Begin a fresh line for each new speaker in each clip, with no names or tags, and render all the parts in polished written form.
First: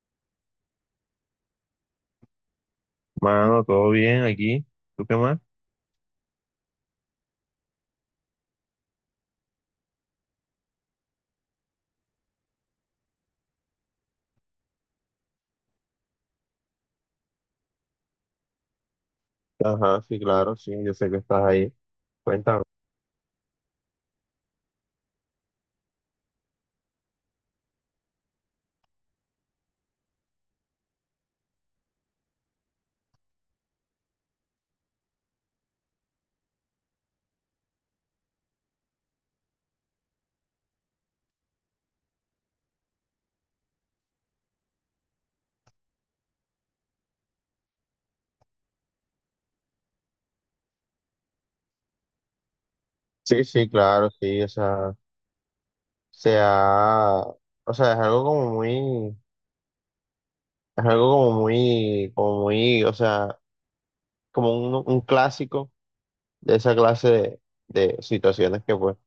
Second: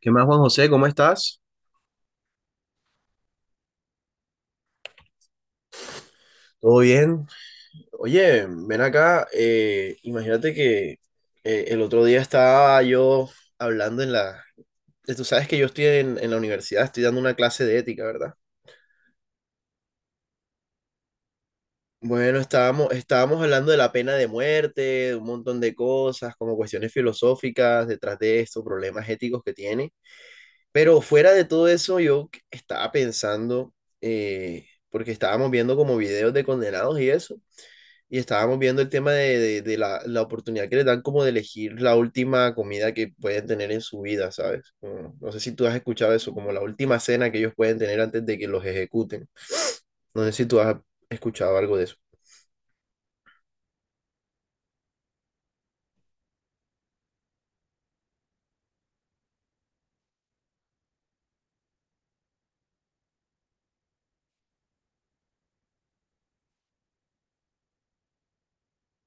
¿Qué más, Juan José? ¿Cómo estás?
Mano, todo bien aquí. ¿Tú qué más?
¿Todo bien? Oye, ven acá. Imagínate que el otro día estaba yo hablando en la... Tú sabes que yo estoy en la universidad, estoy dando una clase de ética, ¿verdad?
Ajá, sí, claro, sí, yo sé que estás ahí.
Bueno,
Cuéntame.
estábamos hablando de la pena de muerte, de un montón de cosas, como cuestiones filosóficas detrás de esto, problemas éticos que tiene. Pero fuera de todo eso, yo estaba pensando, porque estábamos viendo como videos de condenados y eso. Y estábamos viendo el tema de la oportunidad que les dan como de elegir la última comida que pueden tener en su vida, ¿sabes? No sé si tú has escuchado eso, como la última cena que ellos pueden tener antes de que los ejecuten. No sé si tú has escuchado algo de eso.
Sí, sí, claro, sí, o sea, se ha- o sea, es algo como muy, es algo como muy, o sea, como un clásico de esa clase de situaciones que pues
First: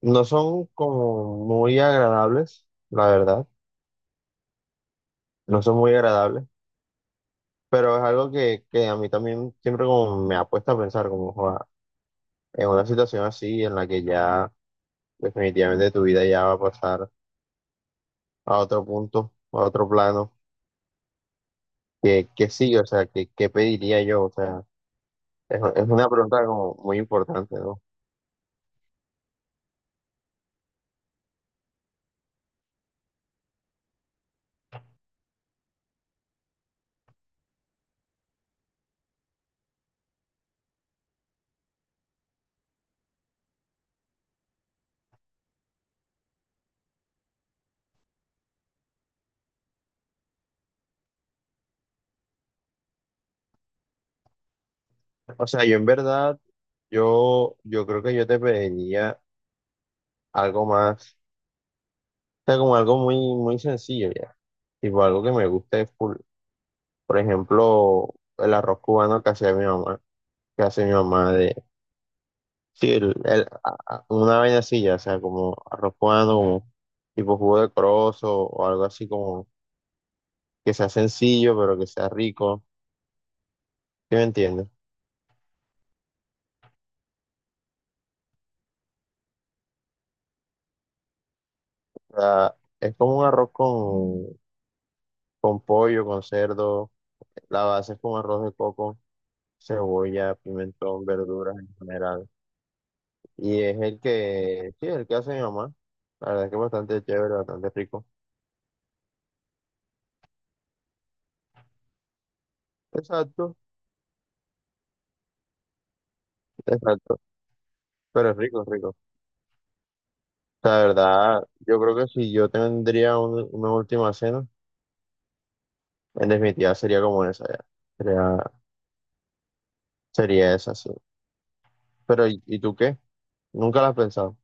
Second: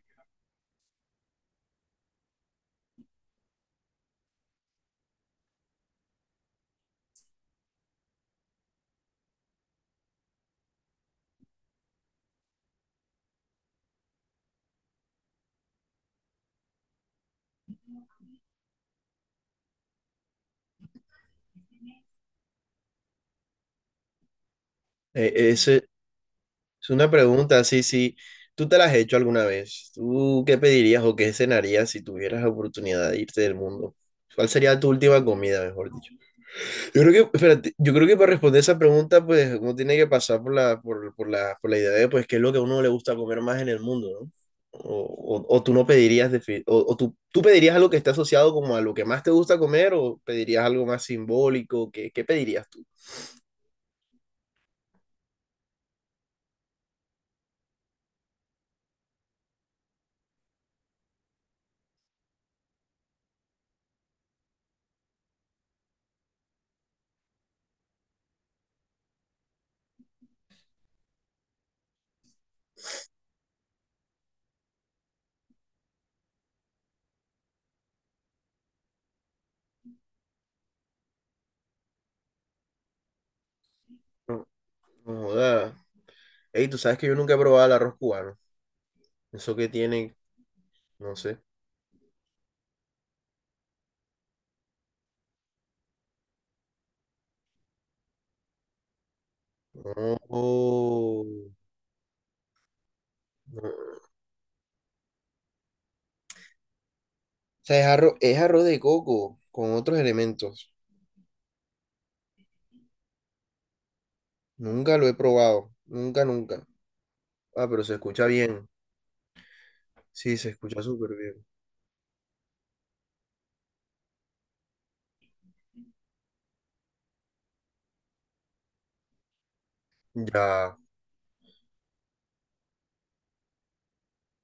no son como muy agradables, la verdad, no son muy agradables, pero es algo que a mí también siempre como me ha puesto a pensar como joda, en una situación así en la que ya definitivamente tu vida ya va a pasar a otro punto, a otro plano, que sí, o sea, que pediría yo, o sea,
Eh, eh,
es,
ese-
es una pregunta como
es
muy
una
importante,
pregunta,
¿no?
sí, sí. ¿Tú te la has hecho alguna vez? ¿Tú qué pedirías o qué cenarías si tuvieras la oportunidad de irte del mundo? ¿Cuál sería tu última comida, mejor dicho? Yo creo que, espérate, yo creo que para responder esa pregunta, pues uno tiene que pasar por por la idea de, pues, qué es lo que a uno le gusta comer más en el mundo, ¿no? O tú no pedirías, o tú pedirías algo que esté asociado como a lo que más te gusta comer, o pedirías algo más simbólico, ¿qué, qué pedirías tú?
O sea, yo en verdad, yo creo que yo te pediría algo más, o sea, como algo muy, muy sencillo ya, tipo algo que me guste full. Por ejemplo, el arroz cubano que hacía mi mamá, que hace mi mamá de, sí, una vaina así ya, o sea, como arroz cubano, como tipo jugo de corozo o algo así como que sea sencillo, pero que sea rico. ¿Sí me
No,
entiendes?
no joda. Ey, tú sabes que yo nunca he probado el arroz cubano. Eso que tiene, no sé.
O sea, es como un arroz con pollo, con cerdo. La base es con arroz de coco,
No,
cebolla, pimentón,
oh,
verduras en general. Y
no.
es el
O
que, sí, el que hace mi mamá. La verdad es que es bastante chévere, bastante
sea,
rico.
es arroz de coco con otros elementos.
Exacto,
Nunca lo he probado. Nunca, nunca.
exacto.
Ah, pero se escucha
Pero es rico,
bien.
es rico.
Sí, se
La
escucha súper bien.
verdad, yo creo que si yo tendría una última cena, en definitiva sería como esa ya. Sería, sería esa,
Ya.
sí. Pero, y tú qué? ¿Nunca la has pensado?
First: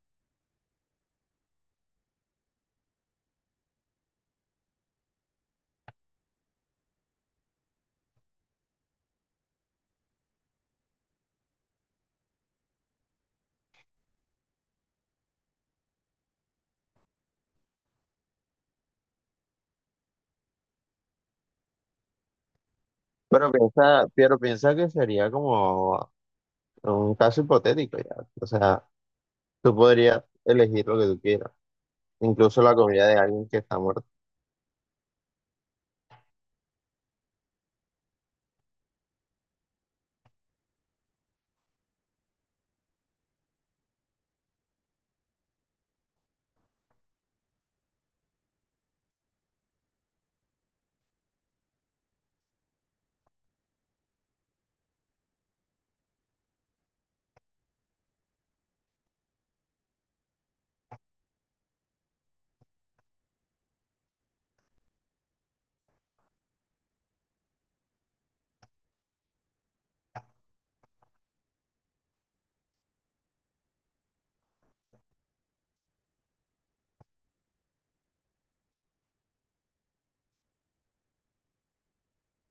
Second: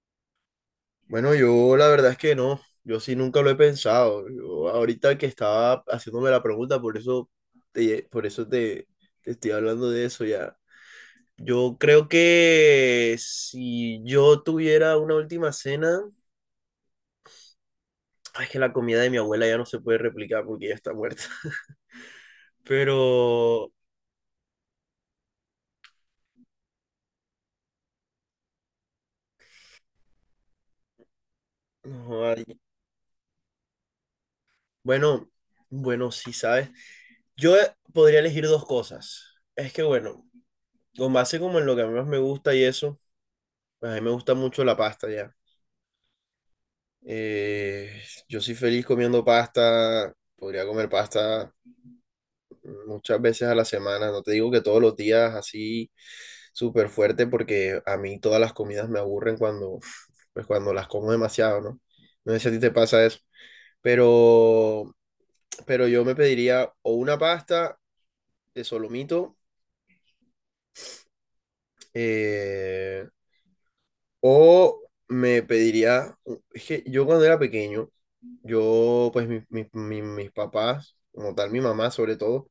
Bueno, yo la verdad es que no. Yo sí nunca lo he pensado. Yo ahorita que estaba haciéndome la pregunta, por eso te, por eso te, te estoy hablando de eso ya. Yo creo que si yo tuviera una última cena, ay, es que la comida de mi abuela ya no se puede replicar porque ya está muerta. Pero,
Pero piensa que sería como un caso hipotético ya. O sea, tú podrías elegir lo que tú quieras,
no, ay,
incluso la comida de alguien que está muerto.
bueno, bueno, sí, ¿sabes? Yo podría elegir dos cosas. Es que bueno, con base como en lo que a mí más me gusta y eso, pues a mí me gusta mucho la pasta ya. Eh, yo soy feliz comiendo pasta, podría comer pasta muchas veces a la semana, no te digo que todos los días así súper fuerte porque a mí todas las comidas me aburren cuando, pues cuando las como demasiado, ¿no? No sé si a ti te pasa eso, pero, pero yo me pediría o una pasta de solomito, eh, o me pediría, es que yo cuando era pequeño, yo, pues mis papás, como tal mi mamá sobre todo,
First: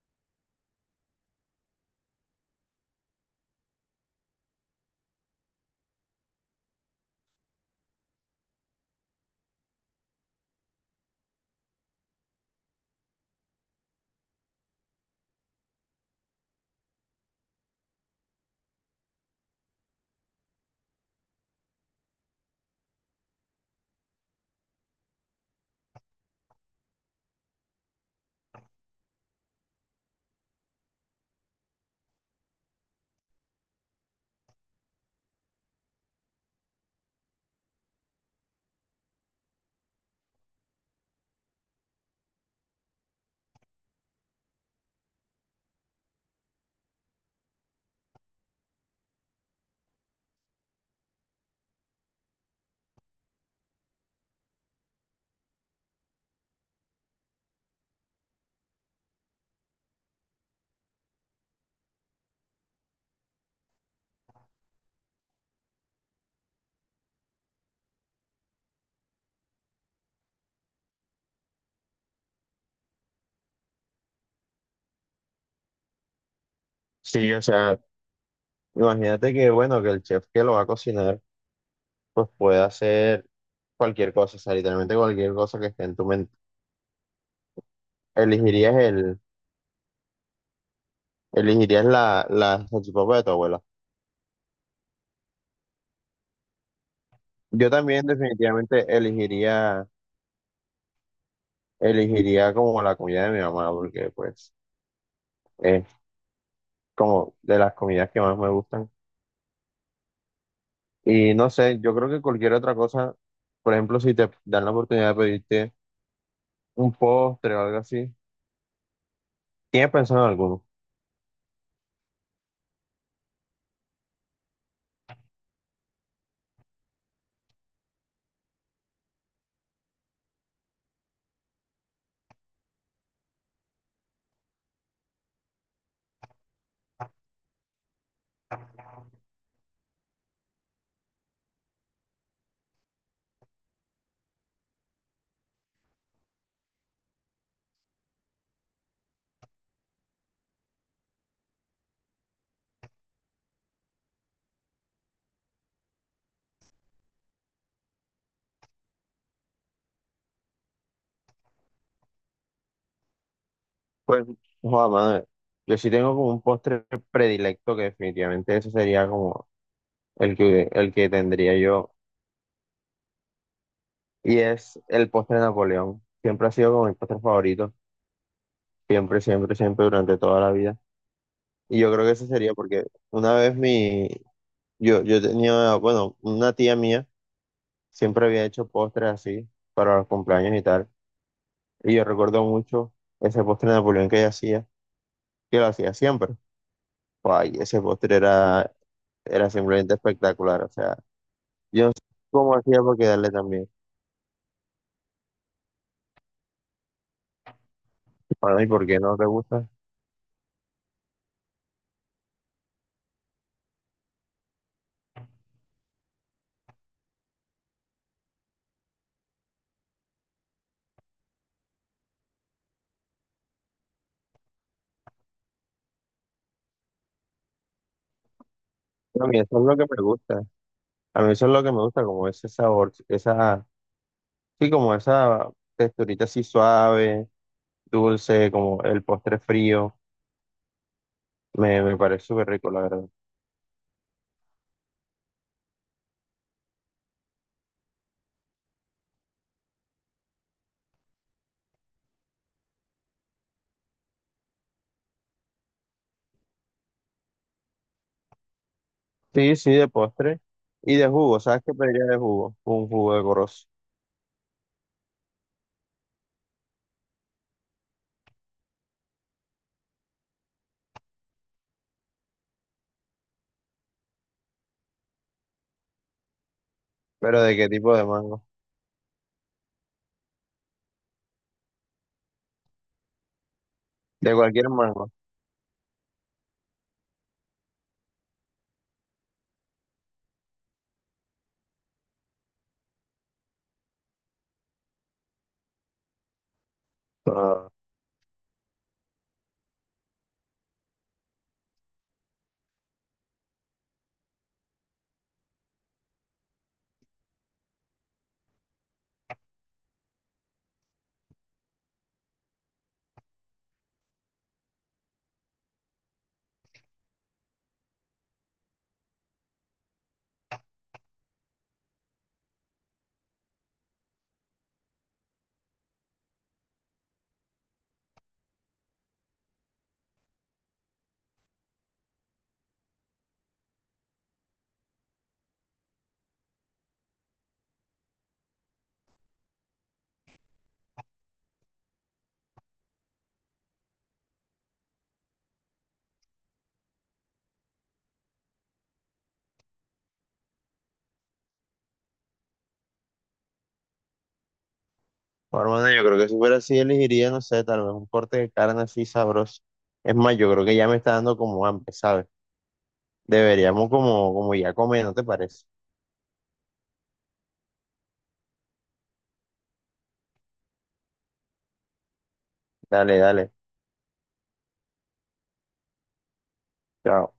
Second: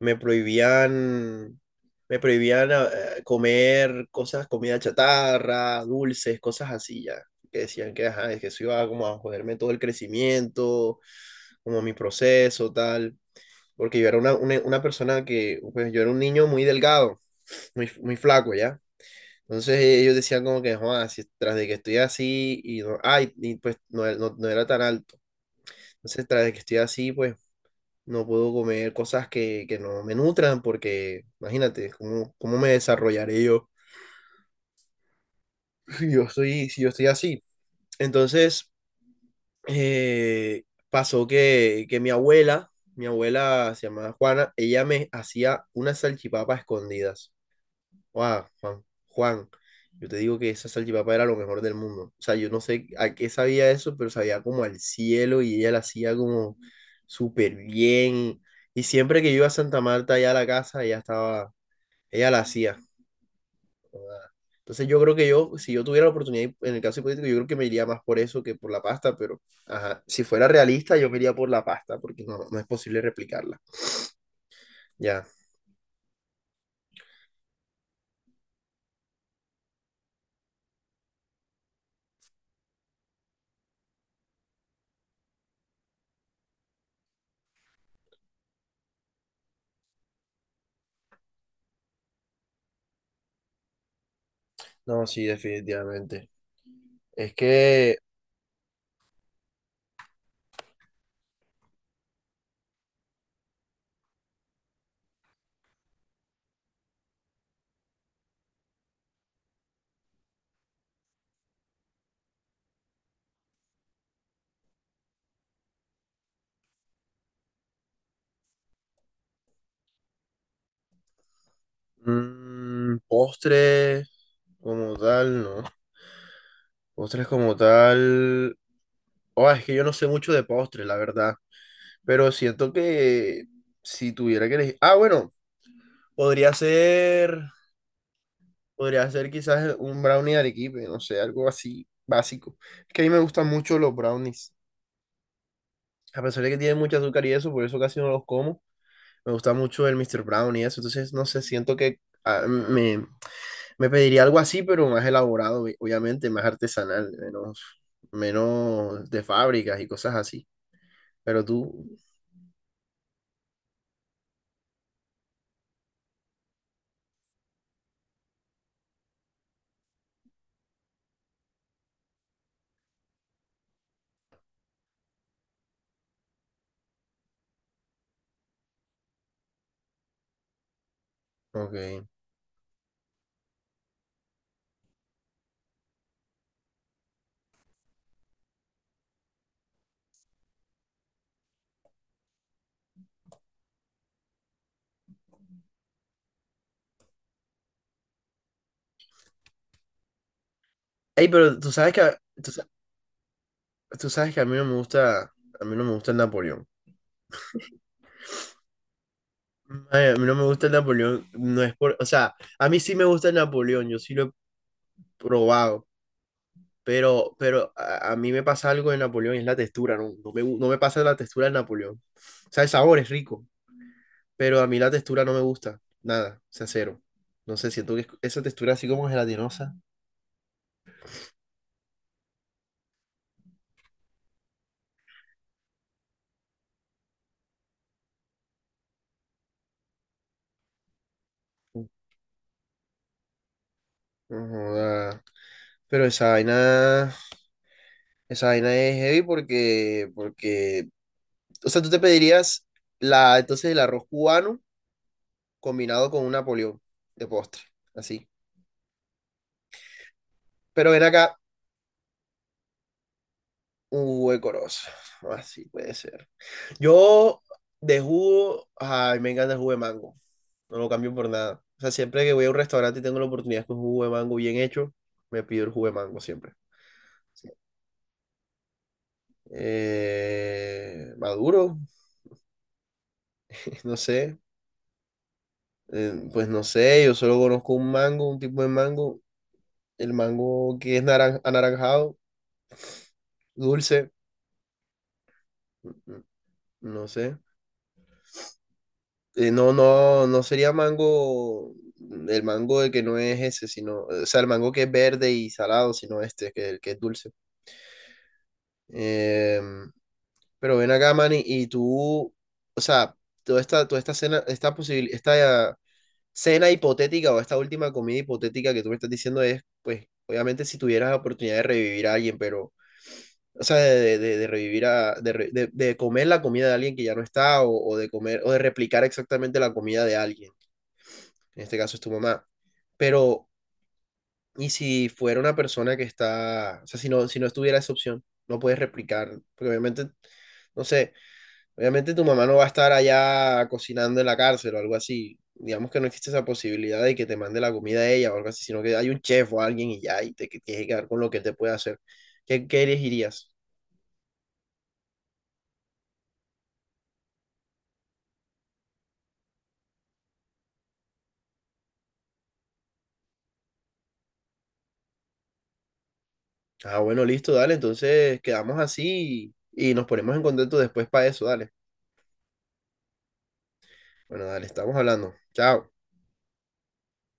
me prohibían, me prohibían comer cosas, comida chatarra, dulces, cosas así ya. Que decían que, ajá, es que eso iba como a joderme todo el crecimiento, como mi proceso, tal. Porque yo era una persona que, pues yo era un niño muy delgado, muy, muy flaco, ¿ya? Entonces ellos decían como que, Juan, si tras de que estoy así y no, ay, y pues no, no era tan alto. Entonces tras de que estoy así, pues no puedo comer cosas que no me nutran porque imagínate, ¿cómo, cómo me desarrollaré yo si yo soy, si yo estoy así? Entonces eh, pasó que mi abuela se llamaba Juana, ella me hacía unas salchipapas escondidas. Guau, Juan, Juan, yo te digo que esa salchipapa era lo mejor del mundo. O sea, yo no sé a qué sabía eso, pero sabía como al cielo y ella la hacía como súper bien. Y siempre que yo iba a Santa Marta, allá a la casa, ella estaba, ella la hacía. Joda. Entonces yo creo que yo, si yo tuviera la oportunidad, en el caso hipotético, yo creo que me iría más por eso que por la pasta, pero ajá, si fuera realista, yo me iría por la pasta, porque no, no es posible replicarla. Ya,
Sí, o sea, imagínate que, bueno, que el chef que lo va a cocinar, pues puede hacer cualquier cosa, o sea, literalmente cualquier cosa que esté en tu mente. Elegirías el, elegirías la, la salchipapa de tu abuela.
no, sí, definitivamente. Es
Yo
que...
también definitivamente elegiría, elegiría como la comida de mi mamá, porque pues es como de las comidas que más me gustan. Y no sé, yo creo que cualquier otra cosa, por ejemplo, si te dan la oportunidad de pedirte un postre o algo así, ¿tienes pensado en alguno?
mm, postres. Como tal, no. Postres como tal. Oh, es que yo no sé mucho de postres, la verdad. Pero siento que si tuviera que elegir. Ah, bueno, podría ser. Podría ser quizás un brownie de arequipe, no sé, algo así básico. Es que a mí me gustan mucho los brownies. A pesar de que tienen mucho azúcar y eso, por eso casi no los como. Me gusta mucho el Mr. Brownie y eso. Entonces, no sé, siento que ah, me pediría algo así, pero más elaborado, obviamente, más artesanal, menos, menos de fábricas y cosas así. Pero tú,
Pues, joder, madre, yo sí tengo como un postre predilecto que definitivamente ese sería como el que tendría yo, y es el postre de Napoleón. Siempre ha sido como mi postre favorito, siempre, siempre, siempre, durante toda la vida. Y yo
ok.
creo que ese sería porque una vez mi, yo tenía, bueno, una tía mía siempre había hecho postres así para los cumpleaños y tal. Y yo recuerdo mucho ese postre de Napoleón que ella hacía, que lo hacía siempre. Ay, ese postre era, era simplemente espectacular. O sea,
Ey, pero tú
yo no
sabes que,
sé cómo hacía para quedarle también.
tú sabes que a mí no me gusta, a mí no me gusta el Napoleón.
Para mí, ¿por qué no te gusta?
Ay, a mí no me gusta el Napoleón, no es por, o sea, a mí sí me gusta el Napoleón, yo sí lo he probado, pero a mí me pasa algo de Napoleón, y es la textura, no, no me, no me pasa la textura del Napoleón. O sea, el sabor es rico, pero a mí la textura no me gusta, nada, o sea, cero. No sé, siento que esa textura así como
No, a mí eso es
gelatinosa.
lo que me gusta. A mí eso es lo que me gusta, como ese sabor, esa, sí, como esa texturita así suave, dulce, como el postre frío. Me parece súper rico, la verdad.
No joda. Pero esa vaina es heavy porque, porque, o sea, tú te pedirías la, entonces el arroz cubano combinado con un napoleón de postre, así.
Sí, sí, de postre.
Pero
Y
ven
de
acá,
jugo, ¿sabes qué pediría de jugo? Un jugo de corozo.
un huecoroso. Así puede ser. Yo de jugo, ay, me encanta el jugo de mango. No lo cambio por nada. O sea, siempre que voy a un restaurante y tengo la oportunidad con un jugo de mango bien hecho, me pido el jugo de mango siempre.
¿Pero
Sí.
de qué tipo de mango?
Maduro, no
De
sé.
cualquier mango.
Pues no sé, yo solo conozco un mango, un tipo de mango. El mango que es anaranjado, dulce. n- n- No sé.
Ah,
No, no, no sería mango, mm, el mango de que no es ese, sino, o sea, el mango que es verde y salado, sino este, que, el que es dulce. Em, pero ven acá, Manny, y tú, o sea, toda esta cena, esta cena hipotética o esta última comida hipotética que tú me estás diciendo es, pues, obviamente si tuvieras la oportunidad de revivir a alguien, pero, o sea, de revivir de comer la comida de alguien que ya no está o de comer, o de replicar exactamente la comida de alguien. En este caso es tu mamá. Pero, ¿y si fuera una persona que está, o sea, si no, si no estuviera esa opción, no puedes replicar, porque obviamente, no sé, obviamente tu mamá no va a estar allá cocinando en la cárcel o algo así. Digamos que no existe esa posibilidad de que te mande la comida a ella o algo así, sino que hay un chef o alguien y ya, y te tienes que quedar con lo que te puede hacer. ¿Qué, qué elegirías?
hermano, yo creo que si fuera así, elegiría, no sé, tal vez un corte de carne así sabroso. Es más, yo creo que ya me está dando como hambre, ¿sabes? Deberíamos como, como ya comer, ¿no te parece?
Ah, bueno, listo, dale, entonces quedamos así y nos ponemos en contacto después para eso, dale.
Dale, dale.
Bueno, dale, estamos hablando. Chao.
Chao.